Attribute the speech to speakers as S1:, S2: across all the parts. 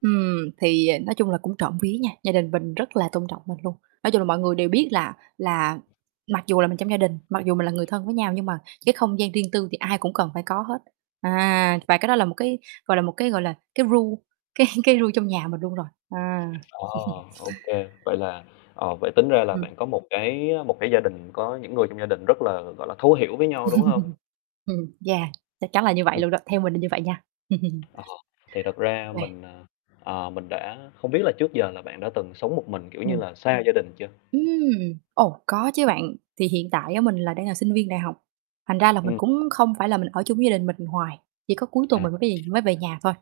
S1: Ừm, thì, à, nói chung là cũng trộm vía nha, gia đình mình rất là tôn trọng mình luôn. Nói chung là mọi người đều biết là là mặc dù là mình trong gia đình, mặc dù mình là người thân với nhau, nhưng mà cái không gian riêng tư thì ai cũng cần phải có hết. À, và cái đó là một cái, gọi là, một cái gọi là cái rule, cái cái rule trong nhà mình luôn rồi. À.
S2: À, ô kê. Vậy là ờ, vậy tính ra là
S1: Ừm.
S2: bạn có một cái, á, một cái gia đình, có những người trong gia đình rất là, gọi là, thấu hiểu với nhau, đúng hông?
S1: Ừm, yeah, chắc chắn là như vậy
S2: Ừm.
S1: luôn đó, theo mình là như vậy nha.
S2: Ờ. Thì thật
S1: Ô
S2: ra
S1: kê.
S2: mình, ờ, ờ, mình đã không biết là trước giờ là bạn đã từng sống một mình, kiểu như
S1: Ừm.
S2: là xa gia đình chưa?
S1: Ừm! Ồ, có chứ bạn. Thì hiện tại á, mình là đang là sinh viên đại học, thành ra là mình
S2: Ừm.
S1: cũng không phải là mình ở chung với gia đình mình hoài, chỉ có cuối tuần
S2: À.
S1: mình mới về mới về nhà thôi.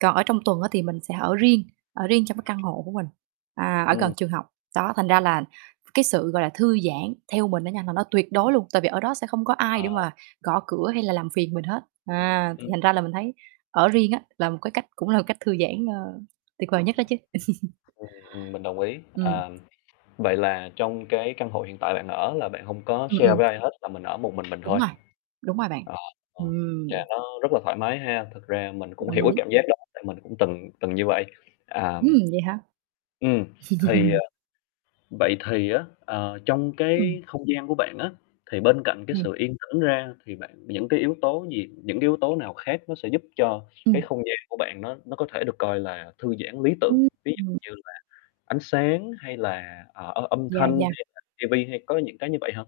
S1: Còn ở trong tuần á thì mình sẽ ở riêng, ở riêng trong cái căn hộ của mình, à, ở
S2: Ừm.
S1: gần trường học. Đó, thành ra là cái sự, gọi là, thư giãn theo mình á nha, là nó tuyệt đối luôn, tại vì ở đó sẽ không có ai để
S2: À.
S1: mà gõ cửa hay là làm phiền mình hết. À, thì
S2: Ừm.
S1: thành ra là mình thấy ở riêng á là một cái cách cũng là cách thư giãn, ơ, tuyệt vời nhất đó chứ.
S2: Ừm, ừm. Mình đồng ý.
S1: Ừm.
S2: À, vậy là trong cái căn hộ hiện tại bạn ở là bạn hông có
S1: Ừm,
S2: share với
S1: ừm.
S2: ai hết, là mình ở một mình mình
S1: Đúng
S2: thôi.
S1: rồi, đúng rồi bạn.
S2: Ờ, ờ, và
S1: Ừm.
S2: nó rất là thoải mái ha? Thực ra mình cũng
S1: Đồng
S2: hiểu cái
S1: ý.
S2: cảm giác đó, tại mình cũng từng từng như vậy. À, ừm
S1: Ừm, vậy hả?
S2: ừm, thì, ờ vậy thì á, ờ, trong
S1: Ừm.
S2: cái không gian của bạn á, thì bên cạnh cái
S1: Ừm.
S2: sự yên tĩnh ra thì bạn những cái yếu tố gì, những cái yếu tố nào khác nó sẽ giúp cho cái
S1: Ừm.
S2: không gian của bạn nó nó có thể được coi là thư giãn lý tưởng?
S1: Ừm,
S2: Ví
S1: ừm.
S2: dụ như là ánh sáng, hay là, ờ, â âm
S1: Yeah,
S2: thanh,
S1: yeah.
S2: hay là ti vi, hay có những cái như vậy hông?